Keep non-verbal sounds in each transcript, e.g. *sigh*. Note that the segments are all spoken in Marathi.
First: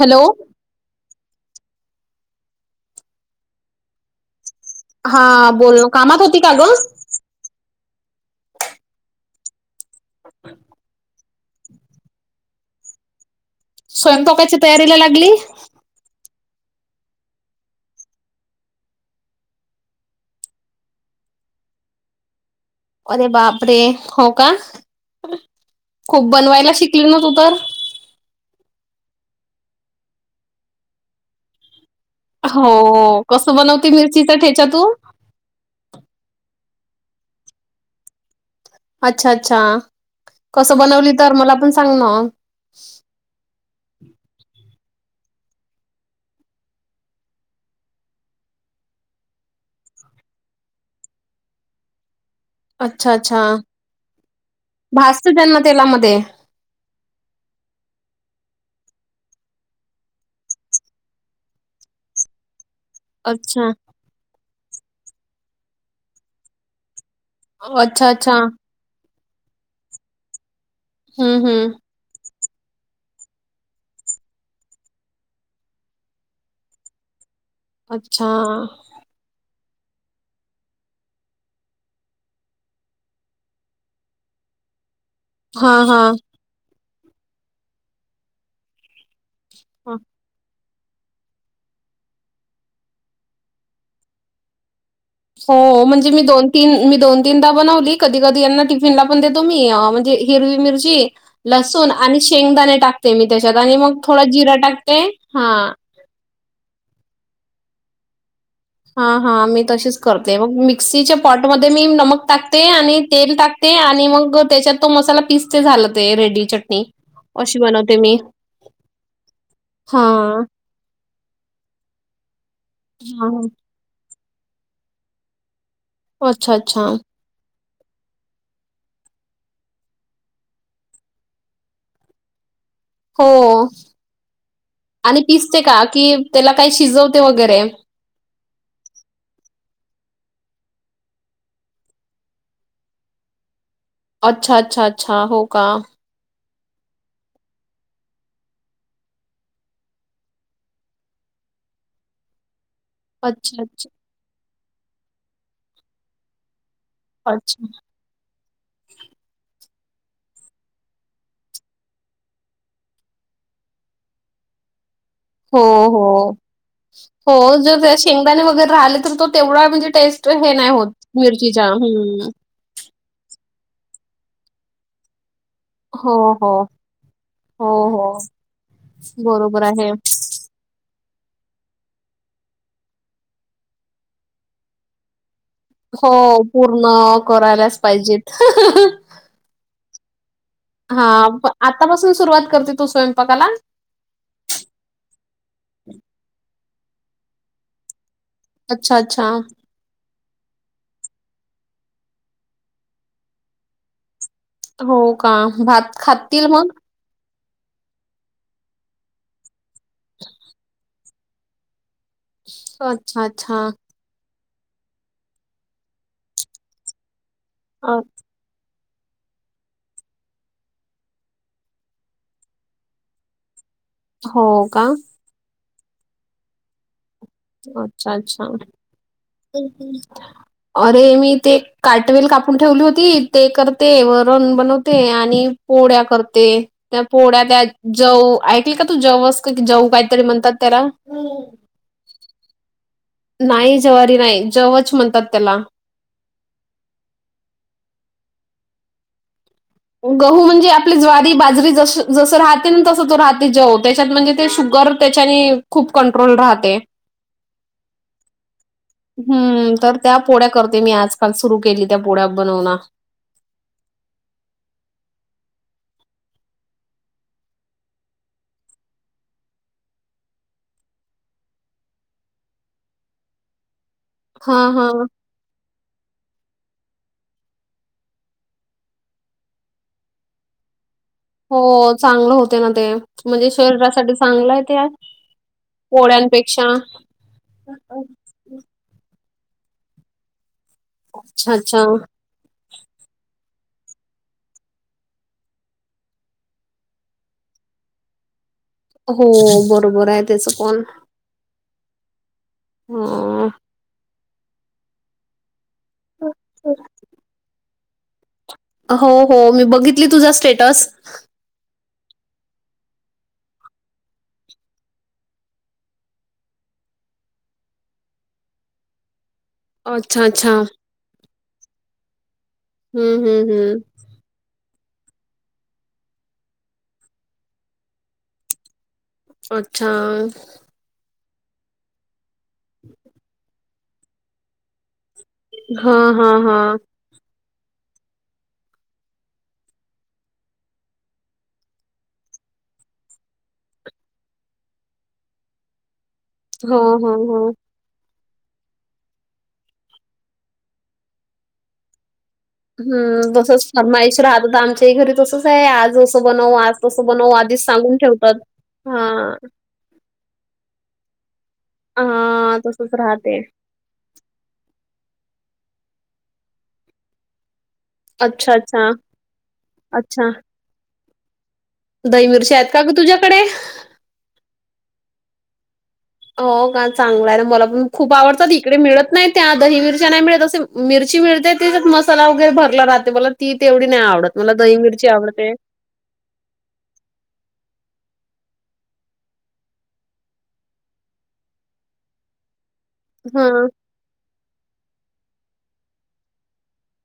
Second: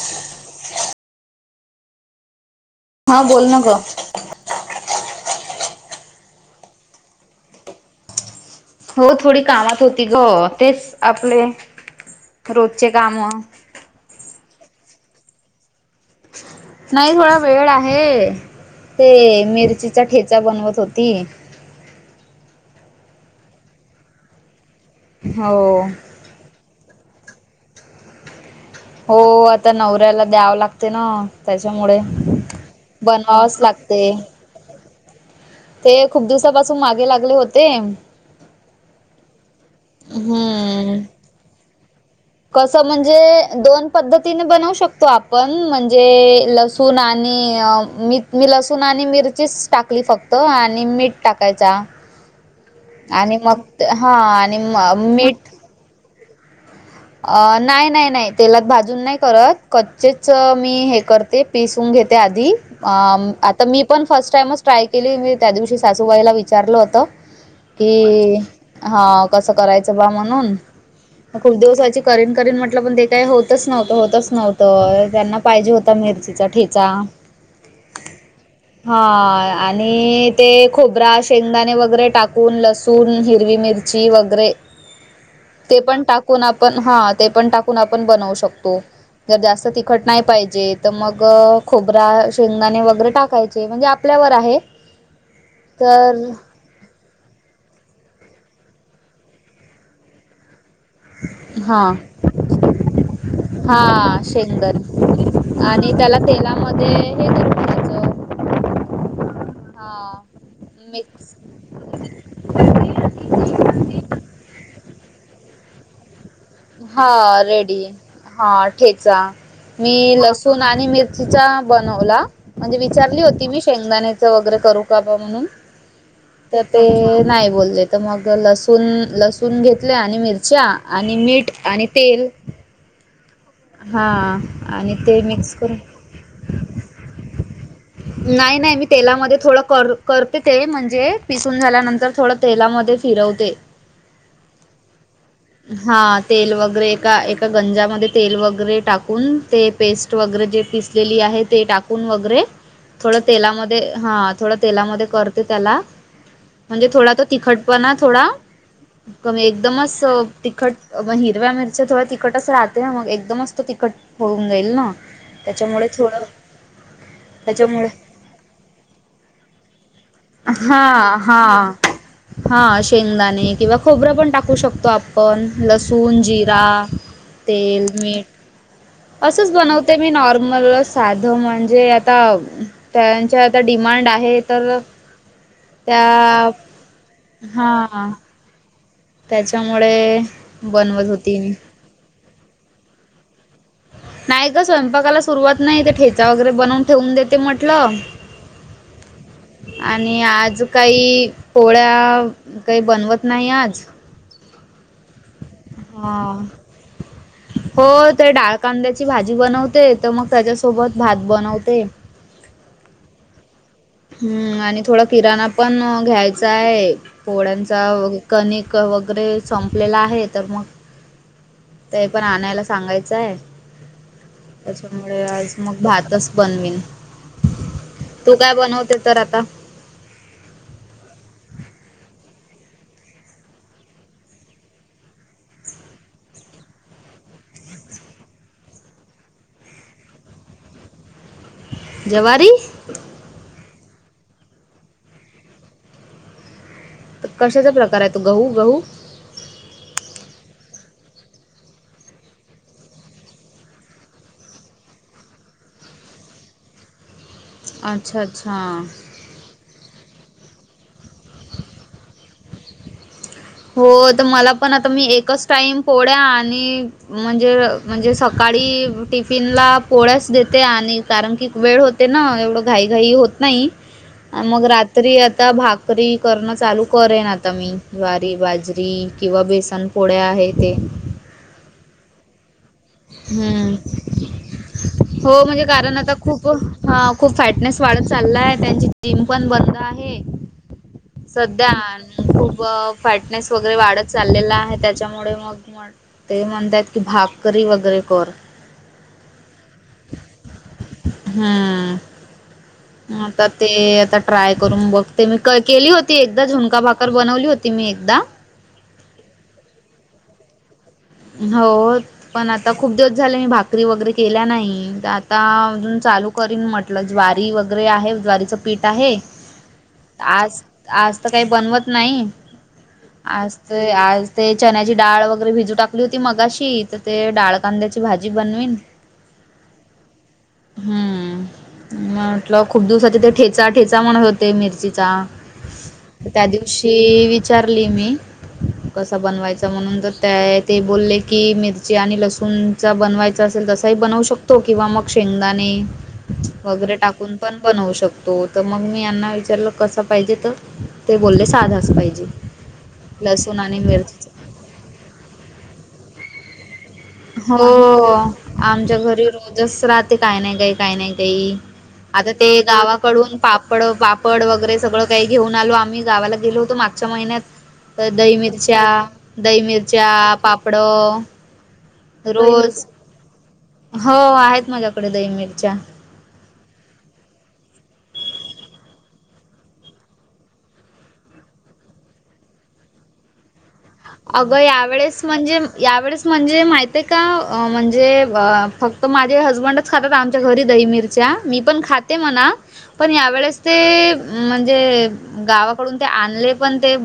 हॅलो? हा बोल ना ग. हा, बोल कामात होती का ग? हो, थोडी कामात होती ग, तेच आपले रोजची काम. स्वयंंतोकाच्या तयारीला लागली? नाही थोडा वेळ आहे, ते मिरचीचा ठेचा बनवत होती. अरे बापरे, हो का? हावो. खूप बनवायला शिकली ना, तू तर. हो, आता नवऱ्याला द्यावं लागते ना. त्याच्यामुळे हो कसं बनवावच बनवते लागतय. मिरचीचा ठेचा तू- ते खूप दिवसापासून मागे लागले होते. अच्छा, अच्छा, कसं हम्म बनवली तर, मला पण सांग ना? कसं म्हणजे, दोन पद्धतीने बनवू शकतो आपण, म्हणजे लस- सून आणि मी मी लसूण आणि मिरचीच टाकली फक्त आणि मीठ टाकायचा. अच्छा, आणि अच्छा. मग हा आणि भाजत मीठ *unintelligible* ते तेलामध्ये. अ.. नाही, नाही, नाही, तेलात भाजून नाही करत, कच्चेच मी हे करते- पिसून घेते आधी- अ... आता अच्छा मी पण फर्स्ट टाइमच ट्राय केली, मी त्या दिवशी सासूबाईला विचारलं होत. अच्छा अच्छा कि, हा कसं करायचं बा म्हणून, हम्म खुप हम्म दिवसा- च करेन, करीन म्हटलं, पण ते काय होतच नव्हतं, होतच नव्हतं, त्यांना पाहिजे होता मिरचीचा ठेचा. अच्छा. हा आणि ते खोबरा, शेंगदाणे, वगैरे टाकून लसूण, हिरवी मिरची- ची वैगरे- *inaudible* ते पण हा टाकून आपण, हा ते पण टाकून आपण बनवू शकतो. जर जास्त तिखट नाही पाहिजे. तर मग खोबरा, शेंगदाणे, वगैरे टाकायचे, म्हणजे आपल्यावर आहे. हो, म्हणजे मी तर दोन- तीन मी दोन, तीनदा बनवली. कधी, कधी यांना टिफिन ला पण देतो मी, म्हणजे हिरवी मिरची- लसूण हां आणि शेंगदाणे टाकते मी त्याच्यात आणि मग हां थोडा जिरा टाकते- शेंगदाणे हां. आणि त्याला तेलामध्ये हे - हा हा मी तशीच हां करते. मग मिक्सीच्या मिक्स पॉटमध्येध्ये मी नमक टाकते. आणि तेल टाकते. ते आणि मग त्याच्यात तो मसाला पिसते झाला ते रेडी चट्ट हा रेडी हा ठेचा मी हां, हां. लसूण आणि मिरचीचा बनवला. म्हणजे विचारली हां. होती मी शेंगदाणेच वगैरे करू का बा म्हणून. अच्छा, तर अच्छा. ते नाही बोलले. तर मग लसूण लसूण घेतले. आणि मिरच्या आणि मीठ आणि तेल हो हा आणि ते मिक्स पिसते करून का? कि त्याला काही शिजवते वगैरे. नाही नाही मी तेलामध्ये थोड कर करते ते म्हणजे पिसून झाल्यानंतर थोड तेलामध्ये फिरवते. अच्छा अच्छा अच्छा हो का? हा तेल वगैरे एका एका गंजामध्ये तेल वगैरे टाकून ते पेस्ट वगैरे जे पिसलेली आहेत ते टाकून वगैरे थोड अच्छा, तेलामध्ये अच्छा, हा थोड तेलामध्ये करते त्याला. म्हणजे थोडा तो अच्छा. तिखटपणा थोडा कमी एकदमच तिखट मग हिरव्या मिरच्या थोड्या तिखटच राहते. मग एकदमच तो तिखट होऊन जाईल ना हो, त्याच्यामुळे थोड हो. हो जर शेंगदाणे वगैरे राहिले तर तो तेवढा म्हणजे टेस्ट म्हणजे हे नाही हा होत. हा मिर्चीचा हम्म हा शेंगदाणे किंवा खोबर पण टाकू शकतो आप पण हो, लसुन, हो. जीरा, हो, तेल, हो. मीट असच बरोबर आहे. बनवते मी नॉर मला साध म्हणजे आता त्यांच्या आता डिमांड आहे तर त्या हो पूर्ण करायलाच हा पाहिजेत. त्याच्यामुळे हा बनवत होती मी आतापासून सुरुवात करते तू स्वयंपाकाला. नाही ग स्वयंपाकाला सुरुवात नाही. ते ठेचा वगैरे बनवून ठेवून देते म्हटल. अच्छा अच्छा आणि आज काही पोळ्या काही बनवत नाही आज. हो का भात हा खातील मग? हो ते डाळकांद्याची भाजी बनवते, तर मग त्याच्यासोबत भात बनवते. हो अच्छा अच्छा हम्म आणि थोडा किराणा पण घ्यायचा आहे. पोळ्यांचा अ व कणिक वगैरे संपलेला आहे तर मग ते पण आणायला सांगायच आहे. हो का? त्याच्यामुळे आज मग भातच बनवीन. अच्छा, तू काय अच्छा. बनवते तर आता. *inaudible* अरे मी ते काटवेल कापून ठेवली होती. ते करते. वरण बनवते. आणि पोळ्या करते. पोळ्या त्या जऊ ऐकल का तू जवस का जऊ काहीतरी म्हणतात त्याला. ज्वारी नाही जवारी नाही. जवच म्हणतात त्याला. कशाचा प्रकार आहे तो. गहू गहू गहू म्हणजे आपली ज्वारी बाजरी ज जस राहते ना तस तो राहते तो जव. त्याच्यात म्हणजे ते शुगर तेच्यानी खूप कंट्रोल राहते. अच्छा अच्छा. हम्म! तर त्या पोड्या करते मी, आजकाल सुरू केली त्या पोड्या बनवण. हो, तर मला पण आता मी एकच टाईम पोड्या आणि म्हणजे म्हणजे सकाळी टिफिनला पोळ्याच देते, आणि कारण की वेळ हो ते ना, एवढं घाई घाई होत नाही. *inaudible* मग हा रात्री आता, भाकरी करणं चालू करेन आता मी, वा बाजरी किंवा बेसन पोड्या आहे ते हो, चांगलं होते ना ते, म्हणजे हम्म. शरीरासाठी चांगलं आहे ते हो, म्हणजे कारण आता खूप, पोळ्यांपेक्षा हा खूप फॅटनेस वाढत चाललाय, त्यांची जिम पण बंद आहे, अच्छा सध्या अच्छा खूप फॅटनेस वगैरे वाढत चाललेला आहे, त्याच्यामुळे मग ते म्हणतयात की, भाकरी वगैरे कर. हो, बरोबर आहे त्याच पण हम्म. आता ह ते आता ट्राय करून बघते, मी केली होती एकदा झूणका भाकर बनवली होती. ती मी एकदा हो हो, मी बघितली तुझा स्टेटस. हो पण आता खूप दिवस झाले, मी भाकरी वगैरे केल्या नाही, आता अजून चालू करीन म्हटलं, ज्वारी वगैरे आहे, ज्वारीचं पीठ आहे. *inaudible* अच्छा आज आज तर काही बनवत नाही, हम्म हम्म आज हम्म तर आज ते चण्याची डाळ वगैरे भिजू टाकली होती मगाशी, तर ते डाळ कांद्याची भाजी बनवीन. अच्छा! हम्म! म्हटलं खूप दिवसाचे ते ठेचा, ठेचा म्हणत होते मिरचीचा. हा हा त्या हा दिवशी विचारली मी, कस बनवायचा म्हणून तर त्या ते बोलले की, मिरची आणि लसूणचा बनवायचा असेल तसाही बनवू शकतो, किंवा मग शेंगदाणे हो वगैरे हो टाकून हो पण बनवू शकतो. तो, तर मग मी यांना विचारलं कसा पाहिजे तर, ते बोलले साधाच पाहिजे. हम्! लसूण तसच आणि फर्माईश मिरचीचा राहत होता, आमच्या घरी तसच आहे, आज असं बनव, आज तसं बनव आधीच हो, सांगून ठेवतात आमच्या हा घरी रोजच रात काय नाही काई, काय नाही काई, आता ते हा तसच गावाकडून राहते पा पापड वगैरे सगळं काही घेऊन आलो आम्ही, गावाला गेलो होतो मागच्या महिन्यात तर दही अच्छा मिरच्या, अच्छा दही मिरच्या, अच्छा पापड दही मिरच्या आहेत का रोज ग तुझ्याकडे? हो, आहेत माझ्याकडे दही मिरच्या. हो का, चांगला आहे ना, मला पण खूप आवडतात, इकडे मिळत नाही त्या, दही मीरच्या नाही मिळत असे मिरची मिळते, तेझात मसाला वगैरे भरला राहते, मला ती तेवी नाही आवडत, मला अगं दही मिरची यावेळेस आवडते. म्हणजे यावेळेस म्हणजे माहित आहे का, म्हणजे फक्त माझे हजबंड खातात आमच्या घरी दही मिरच्या, मी पण खाते म्हणा, पण हा यावेेळेस ते म्हणजे गावाकडून ते आणले पण, ते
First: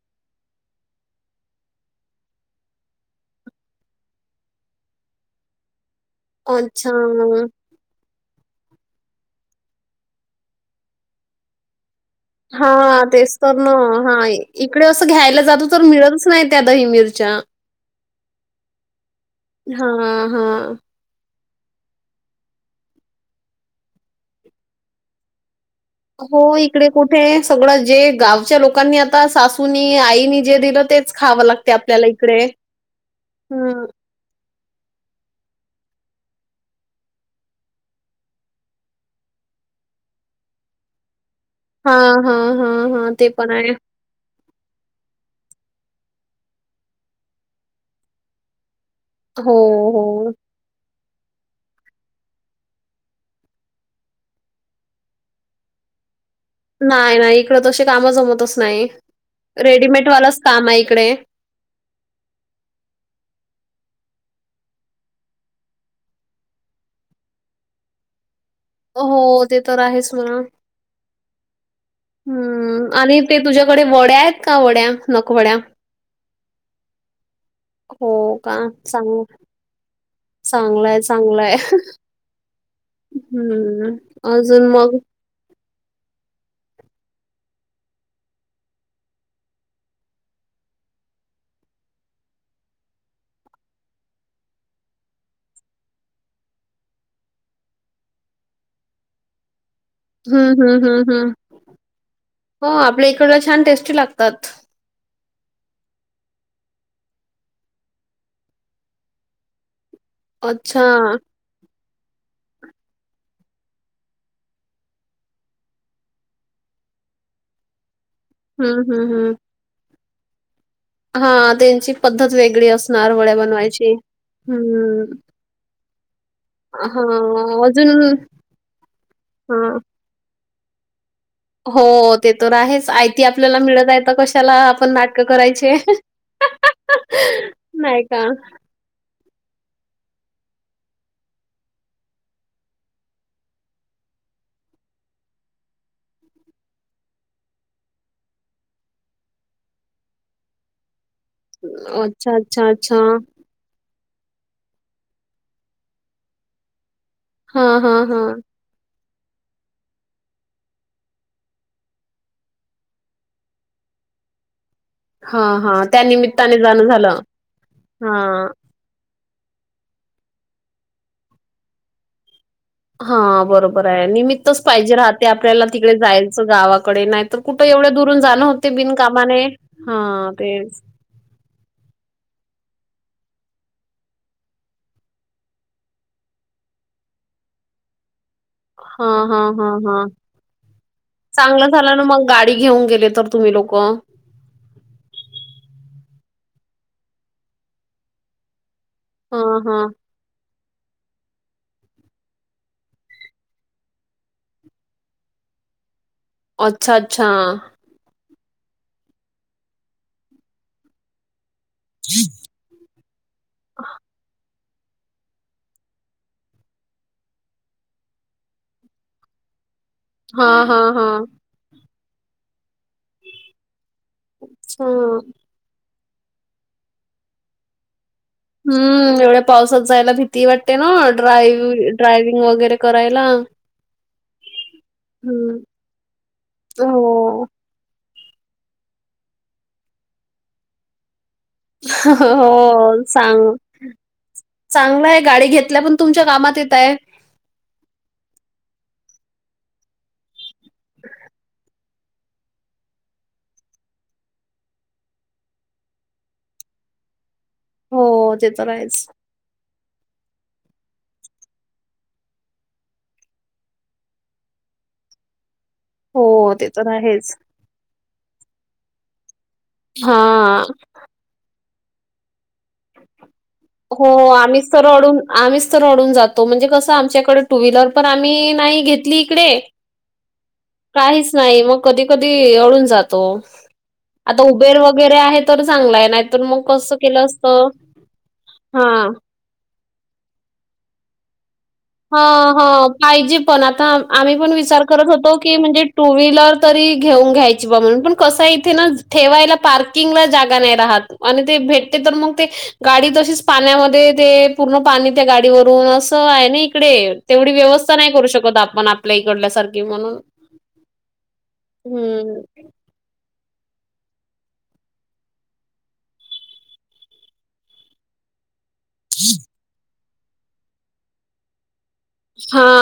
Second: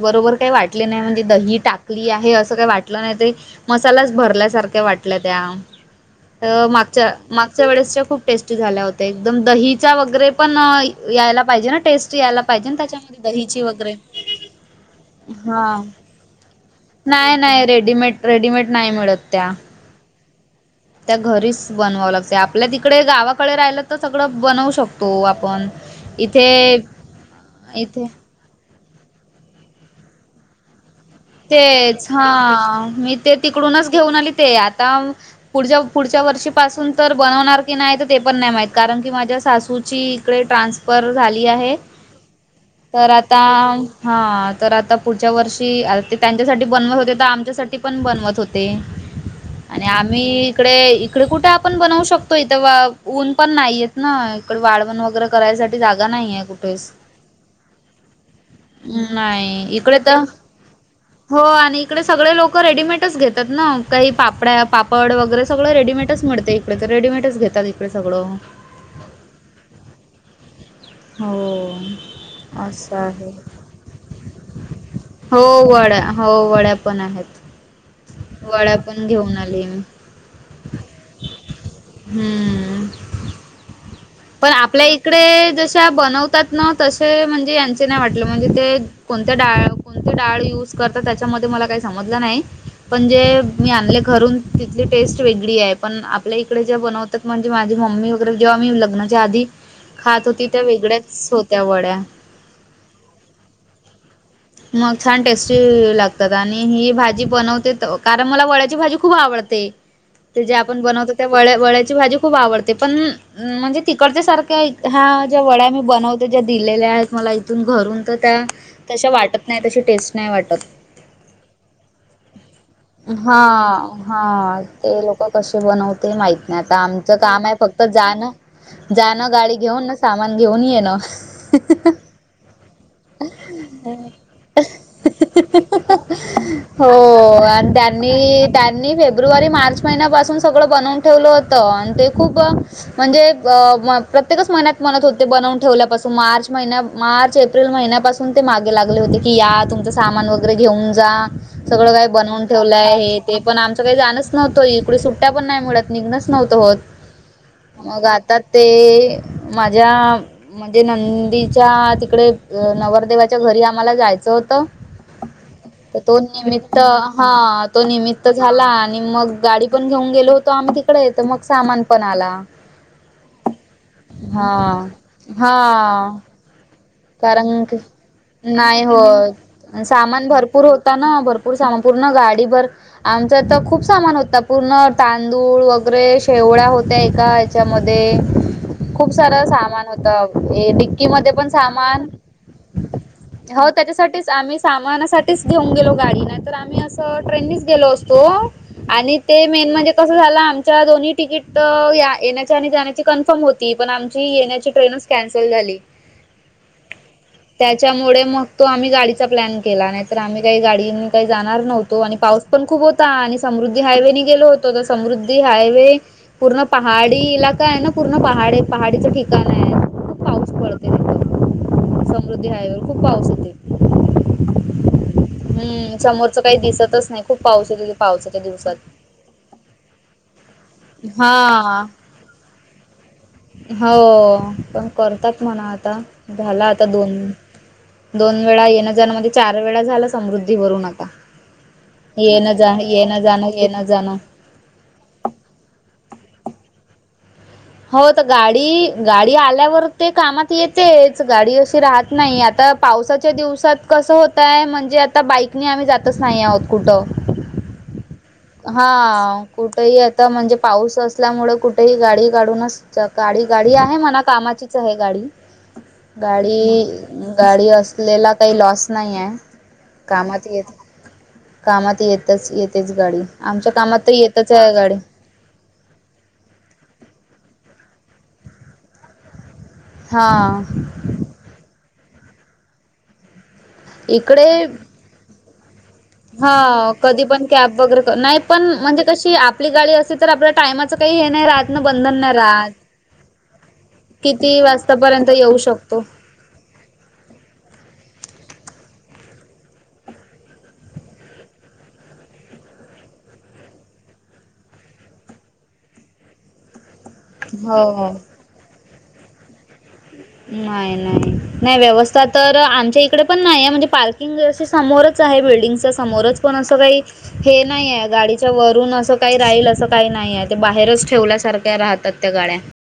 बरोबर काही वाटले नाही म्हणजे दही टाकली आहे असं काही वाटलं नाही, ते मसालाच भरल्यासारख्या वाटल्या त्या. अ अच्छा मागच्या -माग वेळेसच्या खूप टेस्टी झाल्या होत्या एकदम दहीच्या वगैरे पण यायला पाहिजे ना टेस्ट. यायला हा पाहिजे त्याच्यामध्ये तेच तर दहीची ना वगैरे हा. च नाही त्या दहीणी. नाय नाय रेडीमेड -रेडीमेड नाही मिळत त्या. हा हा. त्या घरीच बनवावं लागते आपल्या तिकडे गावाकडे राहिलं तर सगळं बनवू शकतो आपण. हो इथे इकडे कुठे सगळं इथे जे गावच्या लोकांनी, आता सासूनी, आईनी जे दिलं ते तेच हा मी ते हं. तिकडूनच घेऊन आली ते आता. पुढच्या -पुढच्या वर्षीपासून तर बनवणार की नाही तर ते पण नाही माहित कारण की माझ्या सासूची इकडे ट्रान्सफर झाली आहे हां, हां, हां, तर हां. ते आता पण आहे. हा तर आता पुढच्या वर्षी ते त्यांच्यासाठी बनवत होते तर आमच्यासाठी पण बनवत होते हो, आणि आम्ही हो. इकडे इकडं कुठे आपण बनवू शकतो इथं ऊन पण नाहीयेत ना इकडे वाळवण वगैरे करायसाठी जागा नाहीे कुठ नाही नाही इकडं तशी काम जमतच नाही, नाही इकडे तर रेडीमेडवालाच काम आहे इकडे. हो आणि इकडे सगळे लोक रेडीमेडच घेतात ना काही पापड्या -पापड वगैरे सगळं रेडीमेडच मिळते इकडं ‌ इडे तर रेडडीमेडच घेतात इकडे सगळं. हो ते तर आहेच म्हणा. हो. हम्म असं आणि आहे ते तुझ्याकडे वड्या आहेत का वड्या हो नकवड्या? वड्या हो वड्या पण हो आहेत वड्या पण घेऊन आली मी. चांगलंय चांगलंय हम्म हम्म. पण आपल्या इकडे जशा बनव तात ना तसे म्हणजे यांचे नाही वाटलं म्हणजे ते कोणते डाळ कोणते डाळ यूज करता त्याच्यामध्ये मला काही समजलं नाही. पण जे मी आणले घरून तिथली टेस्ट वेगळी आहे. पण आपल्या इकडे ज्या बन म्हणजे माझी मम्मी वगैरे जेव्हा मी लग् ज्या आधी खात होती हं, त्या हं, हं, वेगळ्याच हं. होत्या वड्या. हो आपल्या इकडला छान टेस्टी लागतात. मग छान टेस्टी लागतात आणि ही भाजी बनवते कारण मला वळ्याची भाजी खूप आवडते. *unintelligible* ते जे आपण बनवतो त्या वळ्या वळ्याची भाजी खूप आवडते पण म्हणजे तिकडच्या सारख्या ह्या ज्या वड्या मी बनवते ज्या दिलेल्या आहेत मला इथून घरून तर त्या हं, हं, तशा वाटत नाही तशी टेस्ट नाही वाटत. हा त्यांची पद्धत वेगळी असणार वड्या हा बनवायची. हम्म! क बनवते माहित नाही आता आमचं काम आहे फक्त अजून जाणं जाणं गाडी हां. घेऊन सामान घेऊन येन. हो ते तर आहेच आयती आपल्याला मिळत आहे कशाला आपण नाटक करायचे. हो आणि नाही का? त्यांनी त्या मी फेब्रुवारी मार्च महिन्यापासून सगळं बनवून ठेवलं होतं आणि ते खूप म्हणजे ब म-प्रत्येकच महिन्यात म्हनत होते बनवून ठेवल्यापासून मार्च महिन मार्च एप्रिल महिन्यापासून ते मागे लागले होते की या तुमचं सामान वगैरे घेऊन जा. सगळं काय अच्छा, बनवून अच्छा, ठेवलं अच्छा. आहे ते, पण आमचं काही जाणच नव्हतं इकडे सुट्ट्या पण नाही मिणत निघणंच नव्हतं होत. हां, हां, मग हां. आता ते माझ्या म्हणजे, नंदीच्या तिकडे नवरदेवाच्या घरी आम्हाला जायचं होतं. हां, हां. तर त्या तो निमित्ताने निमित्त, जाणं झालं. हा, तो निमित्त हां. झाला, आणि मग गाडी पण घेऊन गेलो होतो आम्ही तिकडे, तर मग सामान पण आला. हा, बरोबर आहे. हा निमित्तच पाहिजे राहते हा आपल्याला तिकडे, जायचं गावा कडे, नाही तर कारण कुठे की एवढ्या दुरून जाणं होते नाही बिनकामाने, हा तेच. हा ना भ पूर, संपूर्ण गाडी भर आमच तर खूप सामान होत, पूर्ण तांदूळ वगैरे, शेवळ्या होत्या एका हेच्यात त्याच्यामध्ये, खूप हां, सार हां, हां, सामान होत, डीक्की मध्ये पण झाला ना सामान मग, गाडी घेऊन गेले तर तुम्ही हो लोक त्याच्यासाठीच आम्ही सामानासाठीच घेऊन गेलो गाडी, नाही तर आम्ही असं ट्रेननीच गेलो असतो. आणि ते हां, मेन हां. म्हणजे कस त झालं आमच्या दोन्ही तिकीट, या येण्याची आणि जाण्याची कन्फर्म होती, पण आमची येण्याची ट्रेनच कॅन्सल झाली. अच्छा अच्छा! त्याच्यामुळे मग तो आम्ही गाडीचा प्लॅन केला, नाही तर आम्ही काही गाडी काही जाणार नव्हतो, आणि पाऊस पण खूप होता, आणि समृद्धी हायवेने गेलो होतो, तर समृद्धी हायवे पूर्ण पहाडीइला काय, पूर्ण पहाडे पहाडीचं ठिकाण आहे. खूप हा पाऊस हा पडते हा. तिथं समृद्धी हाईवेवर, खूप पा अच्छा! हम्म! समोरच काही दिसतच नाही, खूप पाऊस य पावसाच्या हम्म! एवढ्या पावसात जायला भीती वाटते ना, ड्राव हा ड्रायविंग वगैरे करायला. हो, पण करतात हं, म्हणा आता, झाला आता दोन हो. दोन वेळा येणं जाण, म्हणजे चार वेळा झाल समृद्धीवररून आता. येन जा हो, येन जाण, चांग येन जाण चांगलं हाय, गाडी घेतल्या पण तुमच्या कामात येतय. हो, तर गाडी गाडी आल्यावर ते कामात येतेच, गाडी अशी राहत नाही, आता पावसाच्या दिवसात कसं होतय, म्हणजे आता बाईकने आम्ही जातच नाही आहोत कुठं *inaudible* ते तर आहेच. हा, कुठेही आता म्हणजे, पाऊस असल्यामुळे कुठेही गाडी गाडूनच, गाडी गाडी आहे म्हणा, कामाचीच आहे गाडी. हो, ते गाडी तर आहेच. गाडी असलेला काही लॉस नाही हाय. कामात हां. येत कामात येतच येत तेच गाडी, आमच्या कामात हो, तर येतच आहे आम्हीच तर गाडी. रडून आम्हीच तर रडून जातो, म्हणजे कसं आमच्याकडे टू व्हीलर पण आम्ही नाही घेतली इकडे हा. काहीच नाही, मग कधी कधी *unintelligible* जातो, आता इकडे उबेर व वगैरे आहे तर, चांगलाय नाही हा, कधी पण कॅब वगैरे, नाही पण म्हणजे हां. कशी आप आपली गाडी असेल तर, आपल्या टायमाचं काही हे नाही राहत. ना बंधन नाही हा-हा राहत पाहिजे पण आता आम्ही पण किती विचार करत वाजतापर्यंत होतो की येऊ म्हणजे शकतो टू व्हीलर तरी घेऊन घ्यायची बा म्हनून पण कस इथे ना ठेवायला पार्किंगला जागा नाही राहत. आणि ते भेटते तर मग ते गाडी तशीच पाण्यामध्ये ते पूर्ण पाणी त्या गाडीवरून असं आहे नी इडे तेवढी व्यवस्था नाही हो करू शकत, आपण आपल्या इकडल्यासारखी म्हणून नाही-नाही-नाही व्यवस्था हं. तर आमच्या इकडे पण नाही आहे. म्हणजे पार्किंगशी समोरच आहे. बिल्डिंगच समोरच पण असं काही हे नाहीय गाडीच्या वरूनच अस काही राहील असं काही नाही आहे. ते बाहेरच ठेवल्यासारख्या राहतात त्या गाड्या. हां.